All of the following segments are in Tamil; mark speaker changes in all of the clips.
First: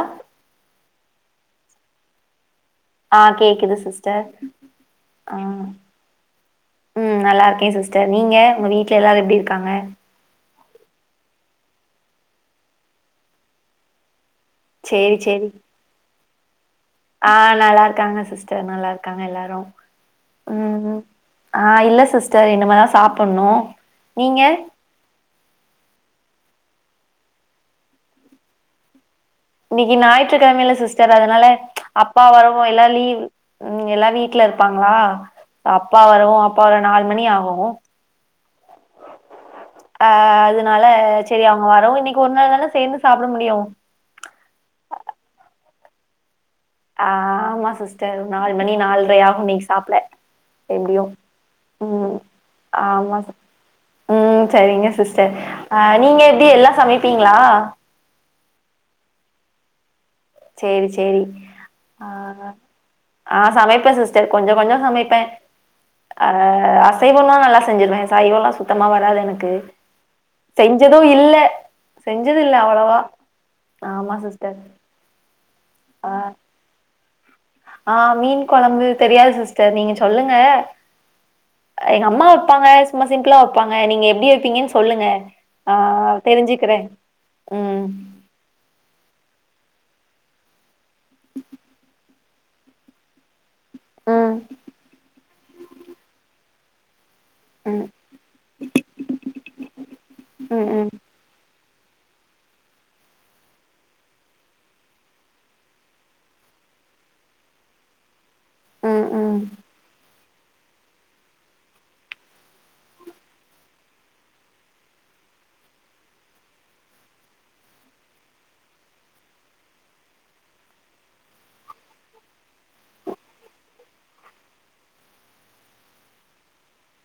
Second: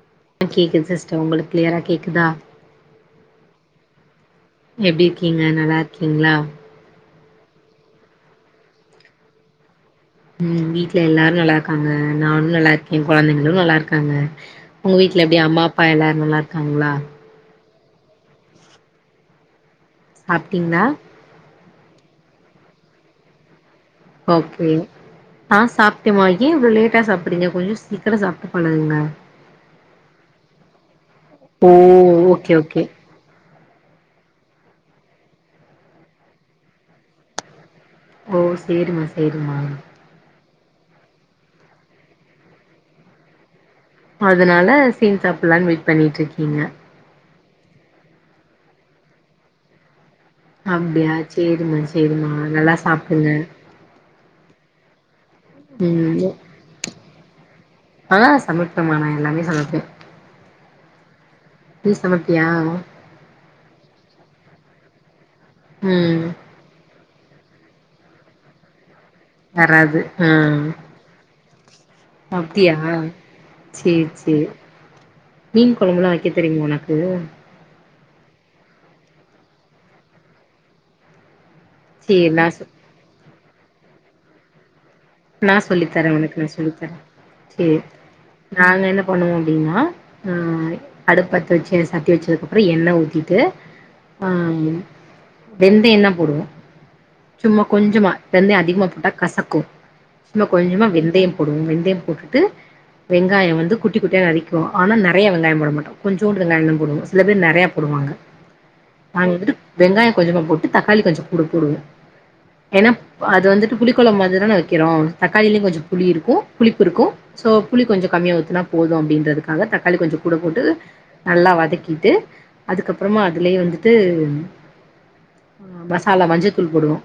Speaker 1: ஆ
Speaker 2: கேக்குது சிஸ்டர் உங்களுக்கு கிளியரா கேக்குதா
Speaker 1: ஆ கேக்குது சிஸ்டர்
Speaker 2: எப்டி
Speaker 1: ஆ
Speaker 2: இருக்கீங்க நல்லாருக்கீங்ளா
Speaker 1: ம் நல்லாருக்கே சிஸ்டர் நீங்க உங்க வீட்ல எல்லாரு எப்டி இருக்காங்க
Speaker 2: ம் வீட்ல எல்லாரு நல்லாருக்காங்க நானு நல்லாருக்கே கொழந்தைங்களு நல்லாருக்காங்க உங்க
Speaker 1: சேரி
Speaker 2: வீட்ல எப்டி
Speaker 1: சேரி
Speaker 2: அம்மா அப்பா எல்லாரு நல்லாருக்காங்ளா
Speaker 1: ஆ நல்லாருக்காங்க சிஸ்டர் நல்லாருக்காங்க எல்லாரு
Speaker 2: சாப்ட்டீங்ளா
Speaker 1: ம் ஆ இல்ல சிஸ்டர் இனிமேதா சாப்புட்னு
Speaker 2: ஓகே ஆ சாப்பிட்ட மா ஏ இ்வ்ளோ லேட்டா சாப்பிறீங்க கொஞ்சோ சீக்கிரோ சாப்ட்டு பழகுங்க
Speaker 1: இன்னைக்கு ஞாயிற்று கெழம இல்ல சிஸ்டர் அதனால
Speaker 2: ஓ
Speaker 1: அப்பா
Speaker 2: ஓகே
Speaker 1: வரவு
Speaker 2: ஓகே
Speaker 1: எல்லா லீவ் ம் எல்லா வீட்ல இருப்பாங்களா அப்பா வரவு அப்பா வர நாலு மணி ஆகு
Speaker 2: ஓ சேரிமா சேரிமா
Speaker 1: ஆ அதுனால செரி அவுங்க வரவு இன்னைக்கு ஒரு நாள் தான சேந்து சாப்ட முடியு
Speaker 2: அதனால சேந்து சாப்பலான் வெயிட் பண்ணிட்ருக்கீங்க
Speaker 1: ஆமா சிஸ்டர் நாலு மணி நால்ரை ஆகு இன்னைக் சாப்ட எப்டியு
Speaker 2: அப்டியா சேரிமா
Speaker 1: ம்
Speaker 2: சேரிமா நல்லா
Speaker 1: ஆமா
Speaker 2: சாப்டுங்க
Speaker 1: சிஸ் ம் சரிங்க சிஸ்டர் ஆ நீங்க
Speaker 2: ம்
Speaker 1: எப்டி எல்லா சமைப்பீங்ளா
Speaker 2: ஆ சமைப்பமா நா எல்லாமே சமப்பே
Speaker 1: சேரி சேரி ஆ
Speaker 2: சமைப்பியா
Speaker 1: ஆ சமைப்பே சிஸ்டர் கொஞ்ச கொஞ்சோ சமைப்பே
Speaker 2: ம்
Speaker 1: ஆ அ அசைவல்லா நல்லா செஞ்சிருவே சைவல்லா சுத்தமா வராது எனக்கு
Speaker 2: வராது ஆ
Speaker 1: செஞ்ச எதுவு இல்ல செஞ்சதில்ல
Speaker 2: அப்டியா
Speaker 1: அவ்ளவா
Speaker 2: சேரி
Speaker 1: ஆமா
Speaker 2: சேரி
Speaker 1: சிஸ்டர்
Speaker 2: மீன் கொழம்புல்லா வெக்க தெரியுமா ஒனக்கு
Speaker 1: ஆ மீன் கொழம்பு தெரியாது சிஸ்டர் நீங்க சொல்லுங்க எங்க அம்மா
Speaker 2: சேரி நா சொ
Speaker 1: வெப்பாங்க சும்மா சிம்பிளா வெப்பாங்க நீங்க எப்டி வெப்பீங்கன் சொல்லுங்க
Speaker 2: நா
Speaker 1: ஆ
Speaker 2: சொல்லித்தரே உனக்கு நா
Speaker 1: தெரிஞ்சிக்கிறே
Speaker 2: சொல்லித்தரே சேரி
Speaker 1: ம்
Speaker 2: நாங்க என்ன பண்ணுவோ அப்டின்னா ம் அடுப்பத்து வச்சே ச தேச்சதுக்கு அப்புறோ எண்ணெ ஊத்திட்டு
Speaker 1: ம்
Speaker 2: ஆ வெந் வெந்தயந்தா போடுவோ சும்மா
Speaker 1: ம்
Speaker 2: கொஞ்சமா வெந்தய அதிகமா போட்டா கசக்கு சும்மா
Speaker 1: ம்
Speaker 2: கொஞ்சமா
Speaker 1: ம்
Speaker 2: வெந்தயம் போடுவோ வெந்தய போட்டுட்டு வெங்காய வந்து குட்டி குட்டியா நரிக்குவோ ஆனா நெறைய வெங்காய போட மாட்டோ கொஞ்சூண்டு வெங்காய தா போடுவோ சில பேர் நெறையா போடுவாங்க
Speaker 1: [inaudible]
Speaker 2: நாங்க
Speaker 1: ம்
Speaker 2: வந்துட்டு வெங்காய கொஞ்சமா போட்டு தக்காளி கொஞ்ச கூட போடுவோ ஏனா அது வந்துட்டு புளிக்கொழம் மாதிரி தான வக்கிறோ தக்காளிலியு கொஞ்ச புளி இருக்கு புளிப்பு இருக்கு சோ புளி கொஞ்ச கம்மியா ஊத்துனா போது அப்டின்றதுக்காக தக்காளி கொஞ்சோ கூட போட்டு நல்லா வதக்கிட்டு அதுக்கப்புறமா அதுலயே வந்துட்டு ஆ மசாலா மஞ்சளத்தூள் போடுவோ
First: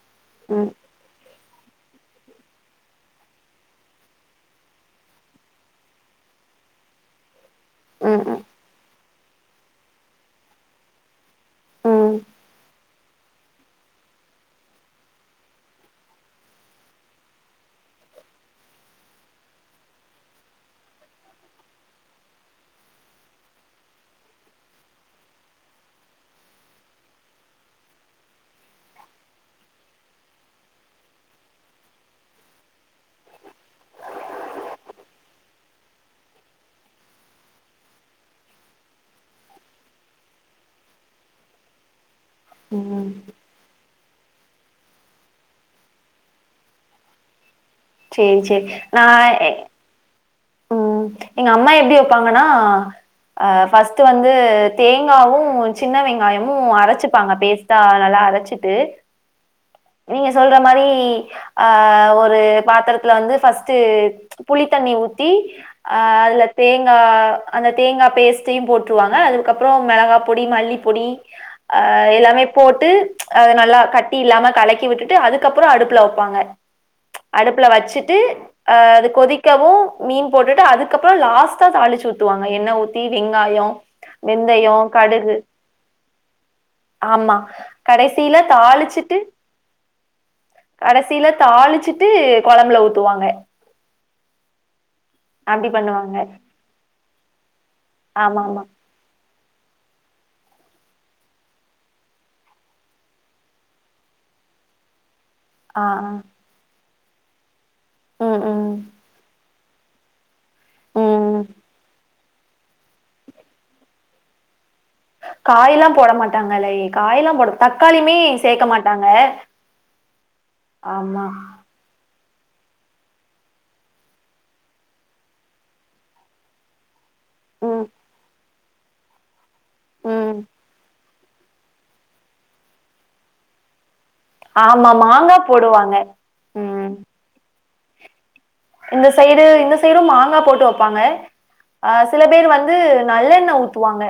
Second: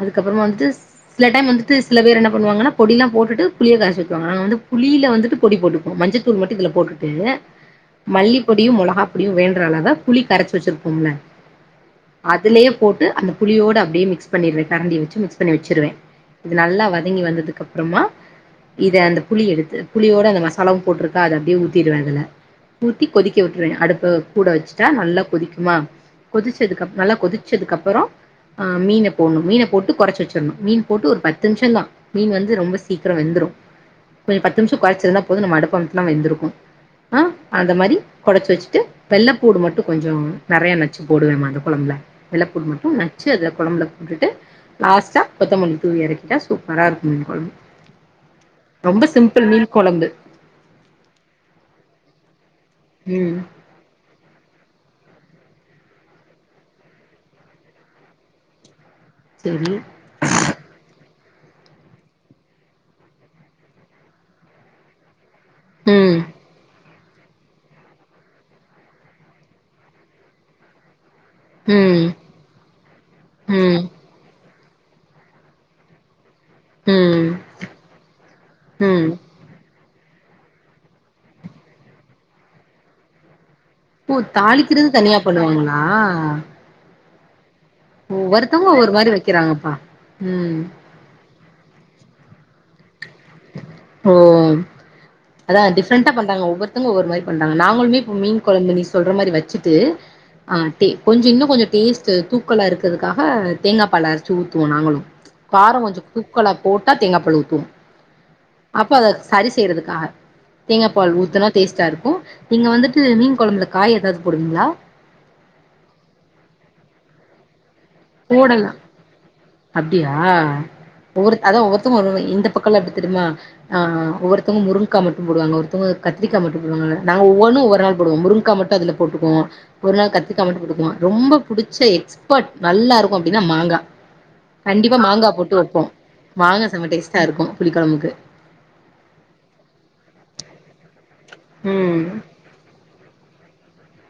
Speaker 2: அதுக்கப்பறமா
Speaker 1: ம்
Speaker 2: வந்துட்டு சில டைம் வந்துட்டு சில பேர் என்ன பண்ணுவாங்கனா பொடிலா போட்டுட்டு புளிய கரச்சி ஊத்துவாங்க நாங்க வந்து புளியில வந்துட்டு பொடி போட்டுப்போ மஞ்ச தூள் மட்டு இதுல போட்டுட்டு மல்லி
Speaker 1: ம்
Speaker 2: பொடியு மொளகா பொடியு வேண்றளவ புளி கரச்சி வச்சிருப்போம்ல்ல
Speaker 1: ம்
Speaker 2: அதுலயே போட்டு அந்த புளியோட ப்டியே மிக்ஸ் பண்ணிர்ற கரண்டி வச்சி மிக்ஸ் பண்ணி வச்சிருவே இது நல்லா வதங்கி வந்ததுக்கப்றமா இத அந்த புளி எடுத்து புளியோட அந்த மசாலாவு போட்டிருக்கா அது அப்டியே ஊத்திருவே அதல ஊத்தி கொதிக்க விட்ருவே அடுப்பு கூட வச்சிட்டா நல்லா கொதிக்குமா கொதிச்சதுக்கப் நல்லா கொதிச்சதுக்கப்பறோ ஆ மீன போனு மீன போட்டு கொறச்சு வச்சிற்னு மீன் போட்டு ஒரு பத்து நிம்ஷந்தா மீன் வந்து ரொம்ப சீக்கிரோ வெந்துரு கொஞ்ச பத்து நிமிஷ கொறச்சிருந்தா போது நம்ம அடுப்ப அம்த்துனா வெந்துருக்கு ஆ அந்த மாரி கொறச்சி வச்சுட்டு வெள்ளப்பூடு மட்டு கொஞ்சோ நெறைய நச்சு போடுவேமா அந்த கொழம்ப்ல வெள்ளப்பூண்டு
Speaker 1: ம்
Speaker 2: மட்டு ந
Speaker 1: ம்
Speaker 2: ல்ல கொழம்புல போட்டுட்டு லாஸ்ட்டா கொத்தமல்லி தூவி எறக்கிட்ட சூப்பரா இருக்கு மீன் கொழம்பு
Speaker 1: சேரி சேரி
Speaker 2: ரொம்ப
Speaker 1: நா
Speaker 2: சிம்பிள்
Speaker 1: எ
Speaker 2: மீன் கொழம்பு
Speaker 1: ம் எங்க அம்மா எப்டி வப்பாங்கன்னா
Speaker 2: ம்
Speaker 1: ஆ ஃபர்ஸ்ட்டு வந்து தேங்காவு சின்ன வெங்காயமு அரச்சிப்பாங்க பேஸ்ட்டா நல்லா அரச்சிட்டு
Speaker 2: செரி
Speaker 1: நீங்க சொல்ற மாரி ஆ ஒரு பாத்தரத்துல வந்து ஃபர்ஸ்ட்டு புளித்தண்ணி ஊத்தி ஆ
Speaker 2: ம்
Speaker 1: அதுல தேங் ஆ அந்த தேங்கா பேஸ்டையு போட்ருவாங்க அதுக்கப்பறோ மெளகா பொடி மல்லிப்பொடி ஆ
Speaker 2: ம்
Speaker 1: எல்லாமே போட்டு அது நல்லா
Speaker 2: ம்
Speaker 1: கட்டி இல்லாம கலக்கி விட்டுட்டு அதுக்கப்பறோ அடுப்புல வப்பாங்க
Speaker 2: ம்
Speaker 1: அடுப்புல வச்சிட்டு ஆ அது
Speaker 2: ம்
Speaker 1: கொதிக்கவு மீன் போட்டுட்டு அதுக்கப்பறோ லாஸ்ட்டா தாளிச்சி ஊத்துவாங்க எண்ணெ ஊத்தி வெங்காயோ
Speaker 2: ஓ தாளிக்கிறது தனியா பண்ணுவாங்களா
Speaker 1: ஆமா கடைசில
Speaker 2: ஒவ்வொருத்தவங்க ஒவ்வொரு மாரி வக்கிறாங்கப்பா ம்
Speaker 1: கடசில தாளிச்சிட்டு கொழம்புல ஊத்துவாங்க
Speaker 2: ஓ அதா
Speaker 1: அப்டி
Speaker 2: டிப்ரண்டா
Speaker 1: பண்ணுவாங்க
Speaker 2: பண்றாங்க ஒவ்வொருத்தங்க ஒவ்வொரு மாரி பண்றாங்க நாங்களுமே இப்ப
Speaker 1: ஆமா
Speaker 2: மீன்
Speaker 1: ஆமா
Speaker 2: கொழம்பு நீ சொல்ற மாரி வச்சிட்டு ஆ டே கொஞ்சோ இன்னும் கொஞ்சோ டேஸ்ட் தூக்கலா இருக்கறதுக்காக தேங்கா பால அரச்சு ஊத்துவோ நாங்களு காரோ
Speaker 1: ஆ
Speaker 2: கொஞ்சோ
Speaker 1: ஆ
Speaker 2: தூக்கலா போட்டா தேங்கா பால் ஊத்துவோ
Speaker 1: ம் ம்
Speaker 2: அப்ப அத சரி செய்யறதுக்காக தேங்கா பால்
Speaker 1: ம்
Speaker 2: ஊத்துனா டேஸ்ட்டா இருக்கு நீங்க வந்துட்டு மீன் கொழம்புல காய் ஏதாது போடுவீங்களா
Speaker 1: காய் எல்லா போட மாட்டாங்களே காய் எல்லா போட தக்காளியுமே சேக்க
Speaker 2: போடலா
Speaker 1: மாட்டாங்க ஆமா
Speaker 2: அது ஒரு இந்த பக்கல்லா எப்டி தெரியுமா ஆ ஒவ்வொருத்தங்க முருங்கக்கா மட்டு போடுவாங்க ஒருத்தவங்க கத்திரிக்கா மட்டு போடுவாங்க நாங்க ஒவ்வொன்னு ஒவ்வொரு
Speaker 1: ம்
Speaker 2: நாள் போடுவோ முருங்கா மட்டு அதுல போட்டுக்குவோ ஒரு நாள்
Speaker 1: ம்
Speaker 2: கத்திக்கா மட்டு போட்டுக்குவோ ரொம்ப புடிச்ச எக்ஸ்பர்ட் நல்லா இருக்கு அப்டின்னா மாங்கா
Speaker 1: ஆமா
Speaker 2: கண்டிப்பா மாங்கா போட்டு வைப்போ
Speaker 1: போடுவாங்க
Speaker 2: மாங்கா செம
Speaker 1: ம்
Speaker 2: டேஸ்ட்டா இருக்கு புளிக்கொழம்புக்கு
Speaker 1: இந்த சைடு இந்த சைடு மாங்கா போட்டு வைப்பாங்க ஆ
Speaker 2: ம்
Speaker 1: சில பேர் வந்து நல்லெண்ணெ ஊத் துவாங்க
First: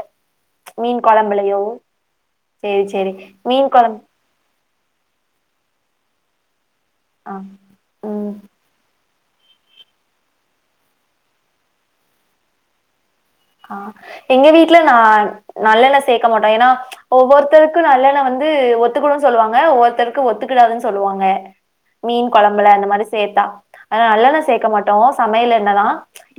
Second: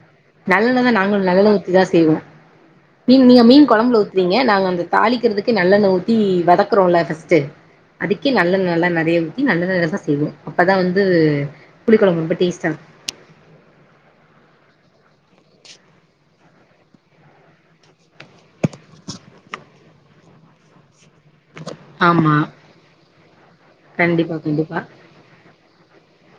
Speaker 2: நல்லெண்ணெதா நாங்களு நல்லெண்ணெ ஊத்திதா செய்வோ
Speaker 1: சேரி சேரி
Speaker 2: மீன் நீங்க மீன் கொழம்புல
Speaker 1: கொழம்பு
Speaker 2: ஊத் நீங்க நாங்க அந்த தாளிக்கிறதுக்கு நல்லெண்ணெ ஊத்தி வதக்குறோல்ல ஃபர்ஸ் த்து
Speaker 1: ஆ ம்
Speaker 2: அதுக்கே நல்லெண்ணெல்லா நெறையா நல்லெண்ணெலதா செய்வோ அப்பதா வந்து புளி கொழம்பு ரொம்ப டேஸ்டா இருக்கு
Speaker 1: ஆ எங்க வீட்ல நா நல்லெண்ணெ சேக்க மாட்டோ ஏன்னா ஒவ்வொருத்தருக்கு நல்லெண்ணெ வந்து ஒத்துக்கவு சொல்லுவாங்க ஒவ்வொருத்தருக்கு ஒத்துக்குடாதுன் சொல்லுவாங்க மீன்
Speaker 2: ஆமா
Speaker 1: கொழம்புல அந்த மாரி சேத்தா ஆன
Speaker 2: கண்டிப்பா
Speaker 1: நல்லெண்ணெ சேக்க
Speaker 2: கண்டிப்பா
Speaker 1: மாட்டோ சமையல் எண்ணெதா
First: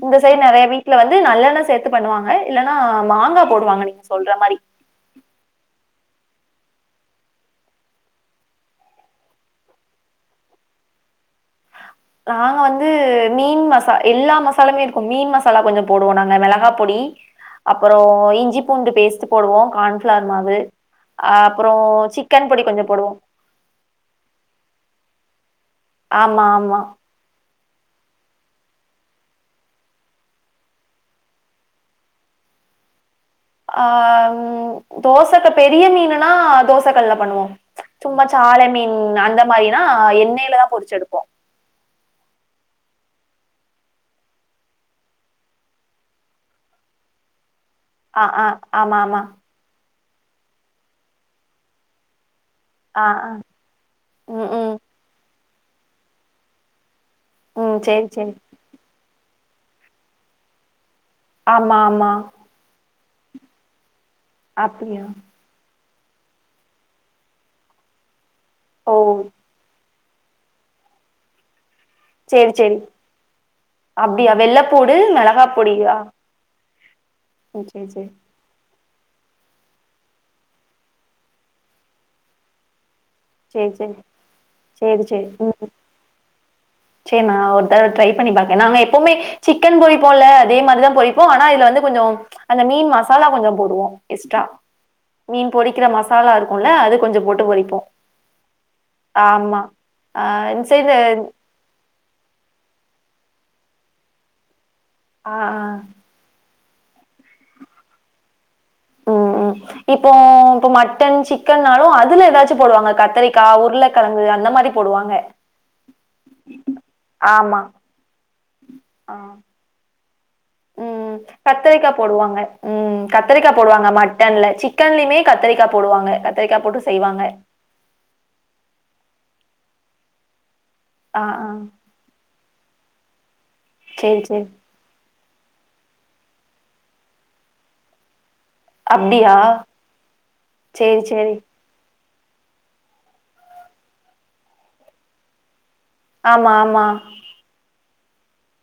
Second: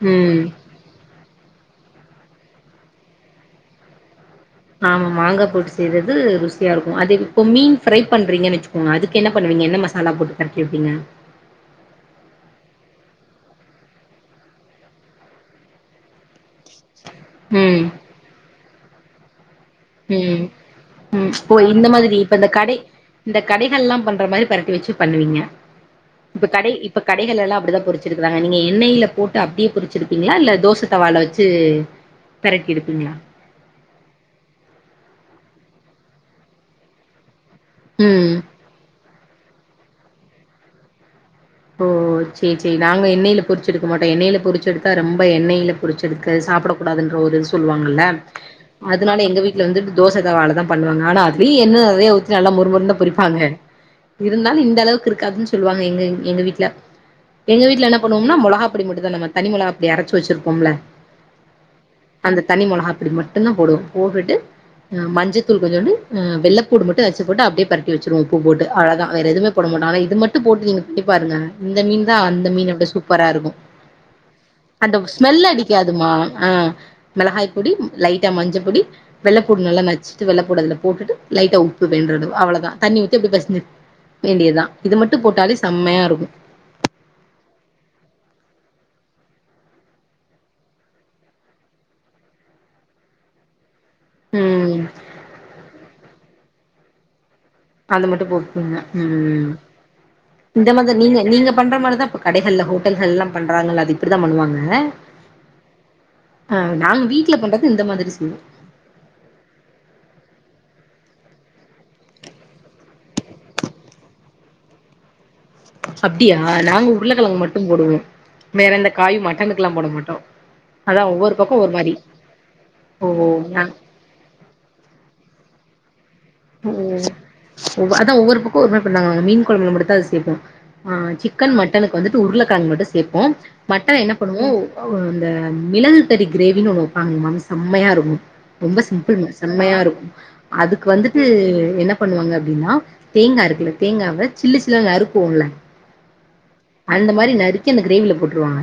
Speaker 1: இந்த சைடு
Speaker 2: ம்
Speaker 1: நெறையா வீட்ல வந்து நல்லெண்ணெ சேத்து பண்ணுவாங்க இல்லன்னா மாங்கா போடுவாங்க நீங்க சொல்ற மாரி
Speaker 2: ஆமா மாங்கா போட்டு செய்றது ருசியா இருக்கு அதேது இப்பவுமே ஃப்ரை பண்றீங்கன்னு வச்சுக்கோங்க அதுக்கு என்ன பண்ணுவீங்க என்ன மசா லா போட்டு பெரட்டி வப்பீங்க
Speaker 1: நாங்க வந்து மீன் மசா எல்லா மசாலுமே இருக்கு மீன் மசாலா கொஞ்சோ போடுவோ நாங்க மெளகா பொடி
Speaker 2: ம்
Speaker 1: அப்பறோ இஞ்சி பூண்டு பேஸ்ட் போடுவோ கார்ன்ஃபிளார்
Speaker 2: ம்
Speaker 1: மாவு
Speaker 2: ம் ஓ
Speaker 1: அப்பறோ
Speaker 2: இந்த மாதிரி இப்ப இந்த
Speaker 1: சிக்கன் பொடி
Speaker 2: கடை
Speaker 1: கொஞ்சோ போடுவோ
Speaker 2: இந்த கடைகள்ல்லா பண்ற மாரி பெரட்டி வச்சி பண்ணுவீங்க இப்ப
Speaker 1: ஆமா
Speaker 2: கடை
Speaker 1: ஆமா
Speaker 2: இப்ப கடைகள்ல எல்லா அப்டிதா பொரிச்சிருக்குறாங்க நீங்க எண்ணெயில போட்டு அப்டியே பொரிச்சி எடுப்பீங்களா இல்ல தோசை தவால வச்சி தரட்டி எடிப்பிங்களா
Speaker 1: ஆ தோசைக்கு பெரிய மீன்னனா தோச கல்ல பண்ணுவ சும்மா
Speaker 2: ம்
Speaker 1: சால மீன் அந்த மாதிரினா எண்ணெயில தா பொரிச்சு எடுப்போ
Speaker 2: ஓ செரி செரி நாங்க எண்ணெய்ல பொறுச்சி எடுக்க மாட்டோ எண்ணெய்ல பொறுச்சி எடுத்தா ரொம்ப எண்ணெயில பொறிச்சி எடுக்குறது சாப்படக்க கூடாதுன்ற ஒரு இது சொல்லுவாங்கல்ல
Speaker 1: ஆ ஆ ஆமா
Speaker 2: அதனால
Speaker 1: ஆமா
Speaker 2: எங்க வீட் வந்துட்டு தோச தவால தா பண்ணுவாங்க ஆனா அதுலியு எண்ண நறைய ஊத் நல்லா மொறு மொறுன்தா
Speaker 1: ஆ ஆ
Speaker 2: பொறிப்பாங்க
Speaker 1: ம்
Speaker 2: இருந்தாலு
Speaker 1: ம்
Speaker 2: இந்த அளவுக்கு இருக்காதுன்னு சொல்லுவாங்க எங்க எங்க வீட்ல எங்க
Speaker 1: ம்
Speaker 2: என்ன
Speaker 1: சேரி சேரி
Speaker 2: பண்ணுவோம்னா மொளகா பொடி மட்டு தா நம்ம தனிமிளகாப்டி அரச்சு வச்சிருப்போம்ல
Speaker 1: ஆமா ஆமா
Speaker 2: அந்த தனி மிளகா பொடி மட்டுதா போடுவோ போட்டுட்டு
Speaker 1: அப்டியா
Speaker 2: மஞ்சத் தூள் கொஞ்சோண்டு வெள்ள பூண்டு மட்டு நச்சுபோட்டு அப்டே பெரட்டி வச்சிருவோ உப்பு போட்டு
Speaker 1: ஓ
Speaker 2: அழகா வேற எதுமே போட மாட்டோ ஆனா இது மட்டு போட்டு நீங்க பண்ணி பாருங்க இந்த மீன் தா அந்த
Speaker 1: சேரி
Speaker 2: மீன்
Speaker 1: சேரி
Speaker 2: அப்டே சூப்பரா இருக்கு
Speaker 1: அப்டியா வெள்ளப்பூடு
Speaker 2: அந்த ஸ்மெல்
Speaker 1: மெளகா பொடியா
Speaker 2: அடிக்காதுமா ஆ மிளகாய்
Speaker 1: ம்
Speaker 2: பொடி
Speaker 1: சேரி சேரி
Speaker 2: லைட்டா மஞ்சபொடி வெள்ளப்பூண்டு நல்லா நச்சிட்டு வெள்ளைப்பூண்டு அதுல போட்டுட்டு லைட்டா உப்பு வேண்டுறது அவ்ளதா தண்ணி ஊத்தி அப்டே பெசஞ்சி
Speaker 1: சேரி சேரி
Speaker 2: வேண்டியதுதா இது
Speaker 1: சேரி
Speaker 2: மட்டு போட்டாலே செம்மையா இருக்கு
Speaker 1: செரி நா ஒரு தடவ ட்ரை பண்ணி பாக்கே நாங்க எப்போமே சிக்கன் பொறிப்போல்ல அதே மாரிதா பொறிப்போ ஆனா இதுல வந்து கொஞ்சோ அந்த மீன் மசாலா கொஞ்சோ போடுவோ எஸ்டா
Speaker 2: ம்
Speaker 1: மீன் பொறிக்கிற மசாலா இருக்குல்ல அது கொஞ்சோ போட்டு பொறி
Speaker 2: அது மட்டு போட்பிங்க ம் ம்,.
Speaker 1: ஆ
Speaker 2: இந்த
Speaker 1: சைடு
Speaker 2: மாதிரி நீங்க நீங்க பண்ற மாரிதா இப்ப கடைகள்ல ஹோட்டல்கள்லா பண்றாங்கல்ல அது இப்டிதா பண்ணுவாங்க
Speaker 1: ஆ ஆ
Speaker 2: ஆ நாங்க வீட்ல பண்றது இந்த மாதிரி செய்வோ
Speaker 1: அ அ இப்போ மட்டன் சிக்கன்னாலு அதுல எதாச்சு போடுவாங்க கத்தரிக்கா உருளக்கெழங்கு அந்த மாரி போடுவாங்க
Speaker 2: அப்டியா நாங்க உருளக்கெழங்கு
Speaker 1: ஆமா
Speaker 2: மட்டு போடுவோ வேற எந்த
Speaker 1: ஆ
Speaker 2: காயு மட்டனுக்கெல்லா போட மாட்டோ அதா
Speaker 1: ம்
Speaker 2: ஒவ்வொரு பக்கோ ஒரு
Speaker 1: கத்தரிக்கா
Speaker 2: மாரி
Speaker 1: போடுவாங்க ம்
Speaker 2: ஓ
Speaker 1: கத்தரிக்கா
Speaker 2: நா
Speaker 1: போடுவாங்க ம ட்டன்ல சிக்கன்லயுமே கத்தரிக்கா போடுவாங்க கத்
Speaker 2: ஓ அதா ஒவ்வொரு பக்கோ ஒருமாரி பண்ணுவாங்க மீன் கொழம்புல மட்டுத்தா அது சேப்போ ஆ சிக்கன் மட்டனுக்கு வந்துட்டு உருளக்கெழங்கு மட்டு சேப்போ மட்டன என்ன
Speaker 1: சேரி சேரி
Speaker 2: பண்ணுவோ ஓ அந்த மிளகு கறி கிரேவின்னு ஒன்னு வப்பாங்க எங்கம் செம்மையா இருக்கு ரொம்ப சிம்பிள்ங்க
Speaker 1: அப்டியா
Speaker 2: செம்மையாருக்கு அதுக்கு
Speaker 1: சேரி
Speaker 2: வந்து
Speaker 1: சேரி
Speaker 2: இதுல என்ன பண்ணுவாங்க அப்டின்னா தேங்கா இருக்குல தேங்காவ சில்லு சில்லா நறுக்குவோல்ல
Speaker 1: ஆமா ஆமா
Speaker 2: அந்த மாரி நறுக்கி அந்த கிரேவில போட்டுருவாங்க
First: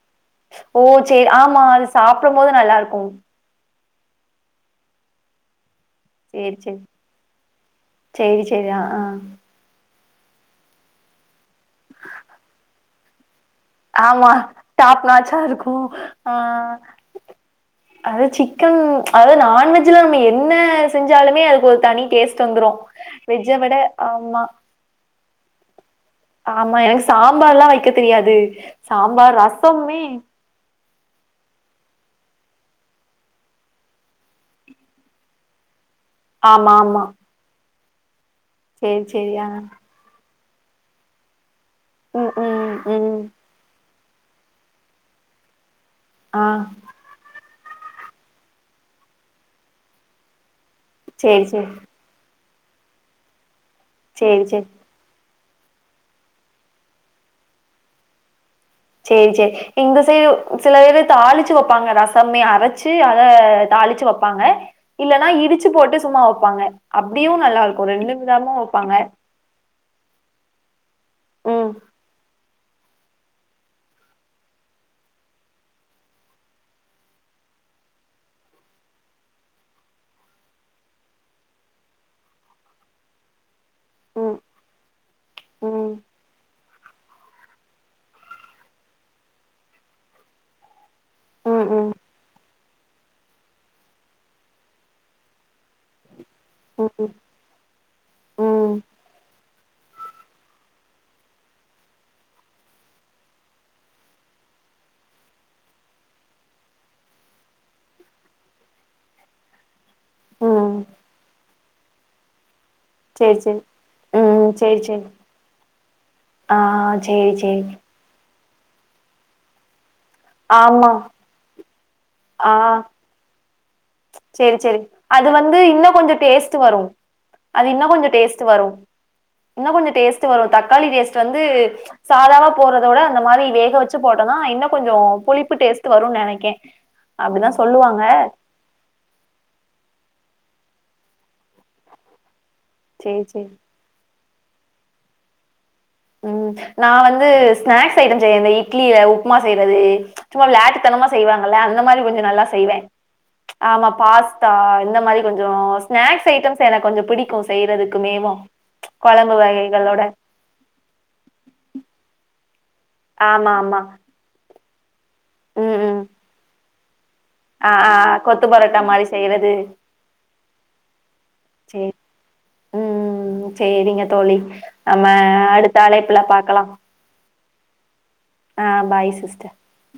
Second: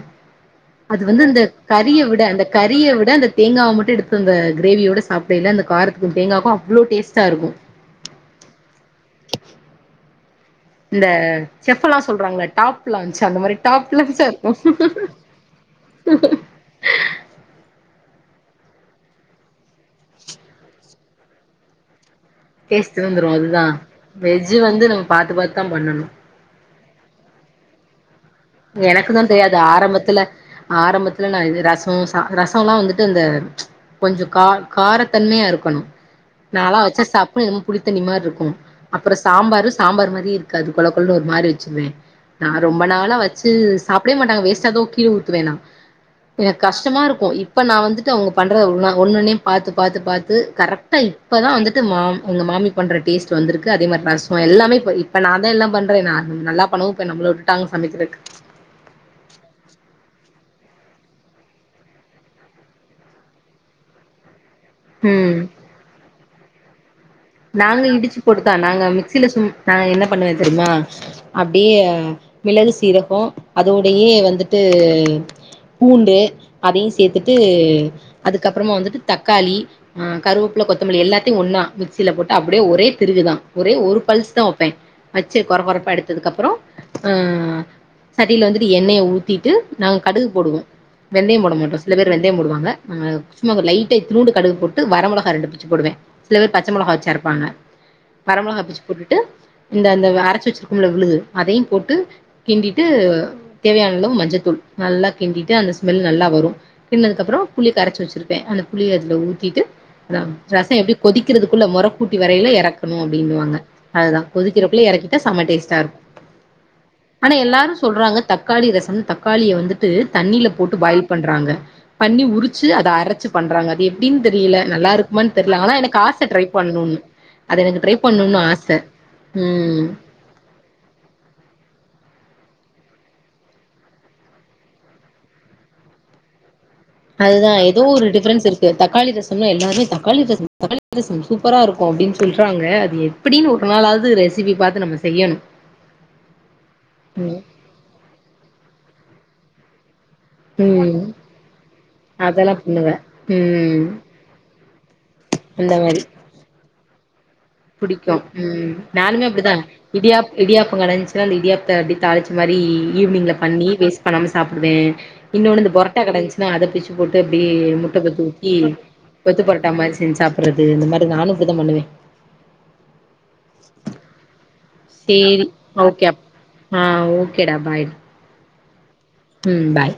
Speaker 1: ஓ
Speaker 2: அது வந்து
Speaker 1: சேரி
Speaker 2: இந்த
Speaker 1: ஆமா அது
Speaker 2: கறிய விட
Speaker 1: சாப்டும்
Speaker 2: அந்த
Speaker 1: போது நல்லா
Speaker 2: கறிய
Speaker 1: இருக்கு
Speaker 2: விட அந்த தேங்கா மட்டு எடுத்து அந்த கிரேவியோட சாப்படைல்ல அந்த காரத்துக்கு தேங்காக்கு
Speaker 1: சேரி சேரி
Speaker 2: அவ்ளோ டேஸ்ட்டாருக்கு
Speaker 1: சேரி சேரி ஆ ஆ
Speaker 2: இந்த செஃப்ல்லா சொல்றாங்கள டாப் லான்ச்சு அந்த மாரி டாப் லான்ச்சா
Speaker 1: ஆமா
Speaker 2: இருக்கு
Speaker 1: டாப்னாச்சாருக்கு ஆ அது சிக்கன் அதாவது நான்வெஜ்ல நம்ம என்ன செஞ்சாலுமே அதுக்கு ஒரு தனி டேஸ்
Speaker 2: டேஸ்ட் வந்துரு அதுதா வெஜ்ஜ வந்து நம் பாத்து பாத்து தா பண்ணனு
Speaker 1: ஆமா எனக்கு சாம்பார்ல்லா வைக்க தெரியாது
Speaker 2: எனக்கு தா
Speaker 1: சாம்பார்
Speaker 2: தெரியாது
Speaker 1: ரசமுமே
Speaker 2: ஆரம்பத்துல ஆரம்பத்துல நா இது ரசோ சா ரசோல்லா வந்துட்டு இந்த‌ கொஞ்சோ கா காரத்தன்மையா இருக்கனு
Speaker 1: ஆமா
Speaker 2: நாலா
Speaker 1: ஆமா
Speaker 2: வச்சா சப்புன்னு எனமோ புளித்தண்ணி மார்ருக்கு
Speaker 1: சேரி
Speaker 2: அப்புறோ
Speaker 1: சேரி ஆ
Speaker 2: சாம்பார் சாம்பார் மாரியே இருக் காது கொள கொளன்னு ஒரு மாரி வச்சுருவே
Speaker 1: ம்
Speaker 2: நா
Speaker 1: ம்
Speaker 2: ரொம்ப நாளா
Speaker 1: ம்
Speaker 2: வச் ச்சு சாப்டே மாட்டாங்க வேஸ்ட்டா தா கீழ ஊத்துவே நா
Speaker 1: ஆ
Speaker 2: எனக் கஷ்டமாருக்கு இ ப்போ நா வந்துட்டு அவுங்க பண்ற ஒன் ஒன்னு ஒன்னயு பாத்து பாத்து பாத்து கரெக் ட்டா
Speaker 1: சேரி
Speaker 2: இப்பதா
Speaker 1: சேரி
Speaker 2: வந்துட்டு மா எங்க மாமி பண்ற டேஸ்ட் வந்துருக்கு அதே மாரி நா ரசொ
Speaker 1: சேரி சேரி
Speaker 2: எல்லாமே இப்ப இப் போ நாந்தா எல்லா பண்றே நா நல்லா பண்ணவு இப்போ நம்ள வுட்டுடாங்க சமைக்கிறக்கு
Speaker 1: சேர் சேரி இங்க செயோ செல பேரு தாளுச்சு வப்பாங்க ரசமே அரச்சு அத தாளுச்சு வப்பாங்க இல்லன்னா
Speaker 2: ம்.
Speaker 1: இடுச்சு போட்டு சும்மா வப்பாங்க அப்டியு ந
Speaker 2: நாங்க இடுச்சு போட்டுதா நாங்க மிக்சில சும் நா என்ன பண்ணுவே தெரியுமா
Speaker 1: ம்.
Speaker 2: அப்டியே மிளகு சீரகோ அதோடையே வந்துட்டு பூண்டு அதையு சேத்துட்டு அதுக்கப்புறமா வந்துட்டு தக்காளி ஆ கருவப்புல்ல கொத்தமல்லி எல்லாத்தையு ஒன்னா மிக் சில போட்டு அப்டியே ஒரே திருகுதா ஒரே ஒரு பல்ஸ்
Speaker 1: ம்.
Speaker 2: தா வப்பே வச்சு கொற கொறப்பா
Speaker 1: ம்.
Speaker 2: எடுத்ததுக்கப்பறோ அ சட்டில வந்துட்டு எண்ணெய ஊத்திட்டு நாங்க கடுகு போடுவோ வெந்தயம் போட
Speaker 1: ம்.
Speaker 2: மாட்டோ
Speaker 1: ம்.
Speaker 2: சில பேரு வெந்தயம் போடுவாங்க ஆ சும்மா அங்க லைட்டா இத்துனூண்டு கடுகு போட்டு வரமெளகா ரெண்டு பிச்சு போடுவே பச்ச மொளகா வச்சு
Speaker 1: ம்.
Speaker 2: அரப்பாங்க வரமொளகா
Speaker 1: ம்.
Speaker 2: பிச்சு போட்டுட்டு இந்த இந்த அரச்சு வச்சிருக்கோம்ல விழுது அதையு போட்டு கிண்டிட்டு தேவையானளவு மஞ்சத்தூள் நல்லா கிண்டிட்டு அந்த ஸ்மெல் நல்லா வரு கின்னதுக்கப்புறோ புளிய கரச்சி வச்சிருப்பே அந்த புளிய அதுல ஊத்திட்டு ரம் ரசோ
Speaker 1: ம்.
Speaker 2: எப்டி கொதிக்கிறதுக்குள்ள மொற கூட்டி வரையில எறக்கு கனு
Speaker 1: சேரி,
Speaker 2: அப்புடின்னுவாங்க
Speaker 1: சேரி.
Speaker 2: அதுதா
Speaker 1: ம். சேரி,
Speaker 2: கொதிக்கிறக்குள்ள
Speaker 1: சேரி.
Speaker 2: எறக்கிட்டா செம டேஸ்ட்டாருக்
Speaker 1: ஆ சேரி,
Speaker 2: ஆனா
Speaker 1: சேரி.
Speaker 2: எல்லாரு சொல்றாங்க தக்காளி ரசம் தக்காளிய வந்துட்டு தண்ணியில போட்டு
Speaker 1: ஆமா.
Speaker 2: பாயில் பண்றாங்க பண்ணி
Speaker 1: ஆ
Speaker 2: உருச்சு அத அரச் ச்சு பண்றாங்க அது எப்டின்
Speaker 1: சேரி,
Speaker 2: தெரியல
Speaker 1: சேரி.
Speaker 2: நல்லா
Speaker 1: அது
Speaker 2: இருக்குமானு
Speaker 1: வந்து
Speaker 2: தெர்ல ஆனா
Speaker 1: இன்னும்
Speaker 2: எனக்கு ஆச
Speaker 1: கொஞ்சம்
Speaker 2: த்த ட்ரை
Speaker 1: டேஸ்ட் வரும்.
Speaker 2: பண்ணனுன் அது எனக்கு
Speaker 1: இன்னும்
Speaker 2: ட்ரை
Speaker 1: கொஞ்சம்
Speaker 2: பண்ணுனு ஆச ம்
Speaker 1: த்து வரு தக்காளி டேஸ்ட்டு வந்து சாதாவா போறதோட அந்த மாரி வேக வச்சு போட்டோனா இன்னு கொஞ்சொ புளிப்பு டேஸ்ட்டு வரு நெனைக்கே அப்டிதா
Speaker 2: அதுதா எதோ
Speaker 1: சொல்லுவாங்க
Speaker 2: ஒரு டிஃப்ரன்ஸ் இருக்கு தக்காளி ரசம்னா எல்லாருமே தக்காளி ரசமா தக்காளி ரசமா சூப்பரா இருக்கு அப்டின்னு சொல்றாங்க அது
Speaker 1: சேரி சேரி
Speaker 2: எப்டின்னு ஒரு நாளாது ரெசிபி பாத்து நம்ம செய்யணு
Speaker 1: ம் நா வந்து ஸ்நாக்ஸ் ஐட்டம் செய்ய இந்த இட்லில உப்புமா செய்யறது சும்மா
Speaker 2: ம்
Speaker 1: விளாட்டுத்தனமா செய்வாங்கல்ல அந்த மாரி கொஞ்சொ நல்லா
Speaker 2: அதெல்லா
Speaker 1: செய்வே
Speaker 2: பண்ணுவே
Speaker 1: ம்ச்சா
Speaker 2: ம்
Speaker 1: ஆமா பாஸ்தா இந்த மாரி கொஞ்சோ
Speaker 2: அந்த மாரி
Speaker 1: ஸ்நாக்ஸ் ஐட்டம்ஸ் எனக் கொஞ்சொ புடிக்கு
Speaker 2: புடிக்கு
Speaker 1: செய்யறதுக்குமேவு கொழம்பு வகைகளோட
Speaker 2: இடியாப்போ கெடைஞ்சுன்ன அந்த இடியாப்பத்த அப்டி தாளிச்ச மாரி ஈவினிங்ல
Speaker 1: ஆமா
Speaker 2: பண்ணி
Speaker 1: ஆமா
Speaker 2: வேஸ்ட் பண்ணாம சாப்டுவே இன்னொன்னு இந்த
Speaker 1: ம்
Speaker 2: பொரட்டா
Speaker 1: ம்
Speaker 2: கெடைச்சுன்னா அத பிச்சு போட்டு அப்டியே
Speaker 1: ஆ ஆ
Speaker 2: முட்ட பொத்து
Speaker 1: கொத்து
Speaker 2: ஊத்தி
Speaker 1: பரோட்டா மாரி
Speaker 2: கொத்து
Speaker 1: செய்யறது
Speaker 2: பொரோட்டா மாரி செஞ்சு சாப்பர்றது இந்த மாரி நானு இப்டிதா பண்ணுவே
Speaker 1: சேரி ம் சேரிங்க தோழி நம்ம
Speaker 2: சேரி
Speaker 1: அடுத்த அழைப்புல பாக்கலா
Speaker 2: சேரிடா பாய்
Speaker 1: ஆ பாய்ஸஸ்
Speaker 2: ம் பாய்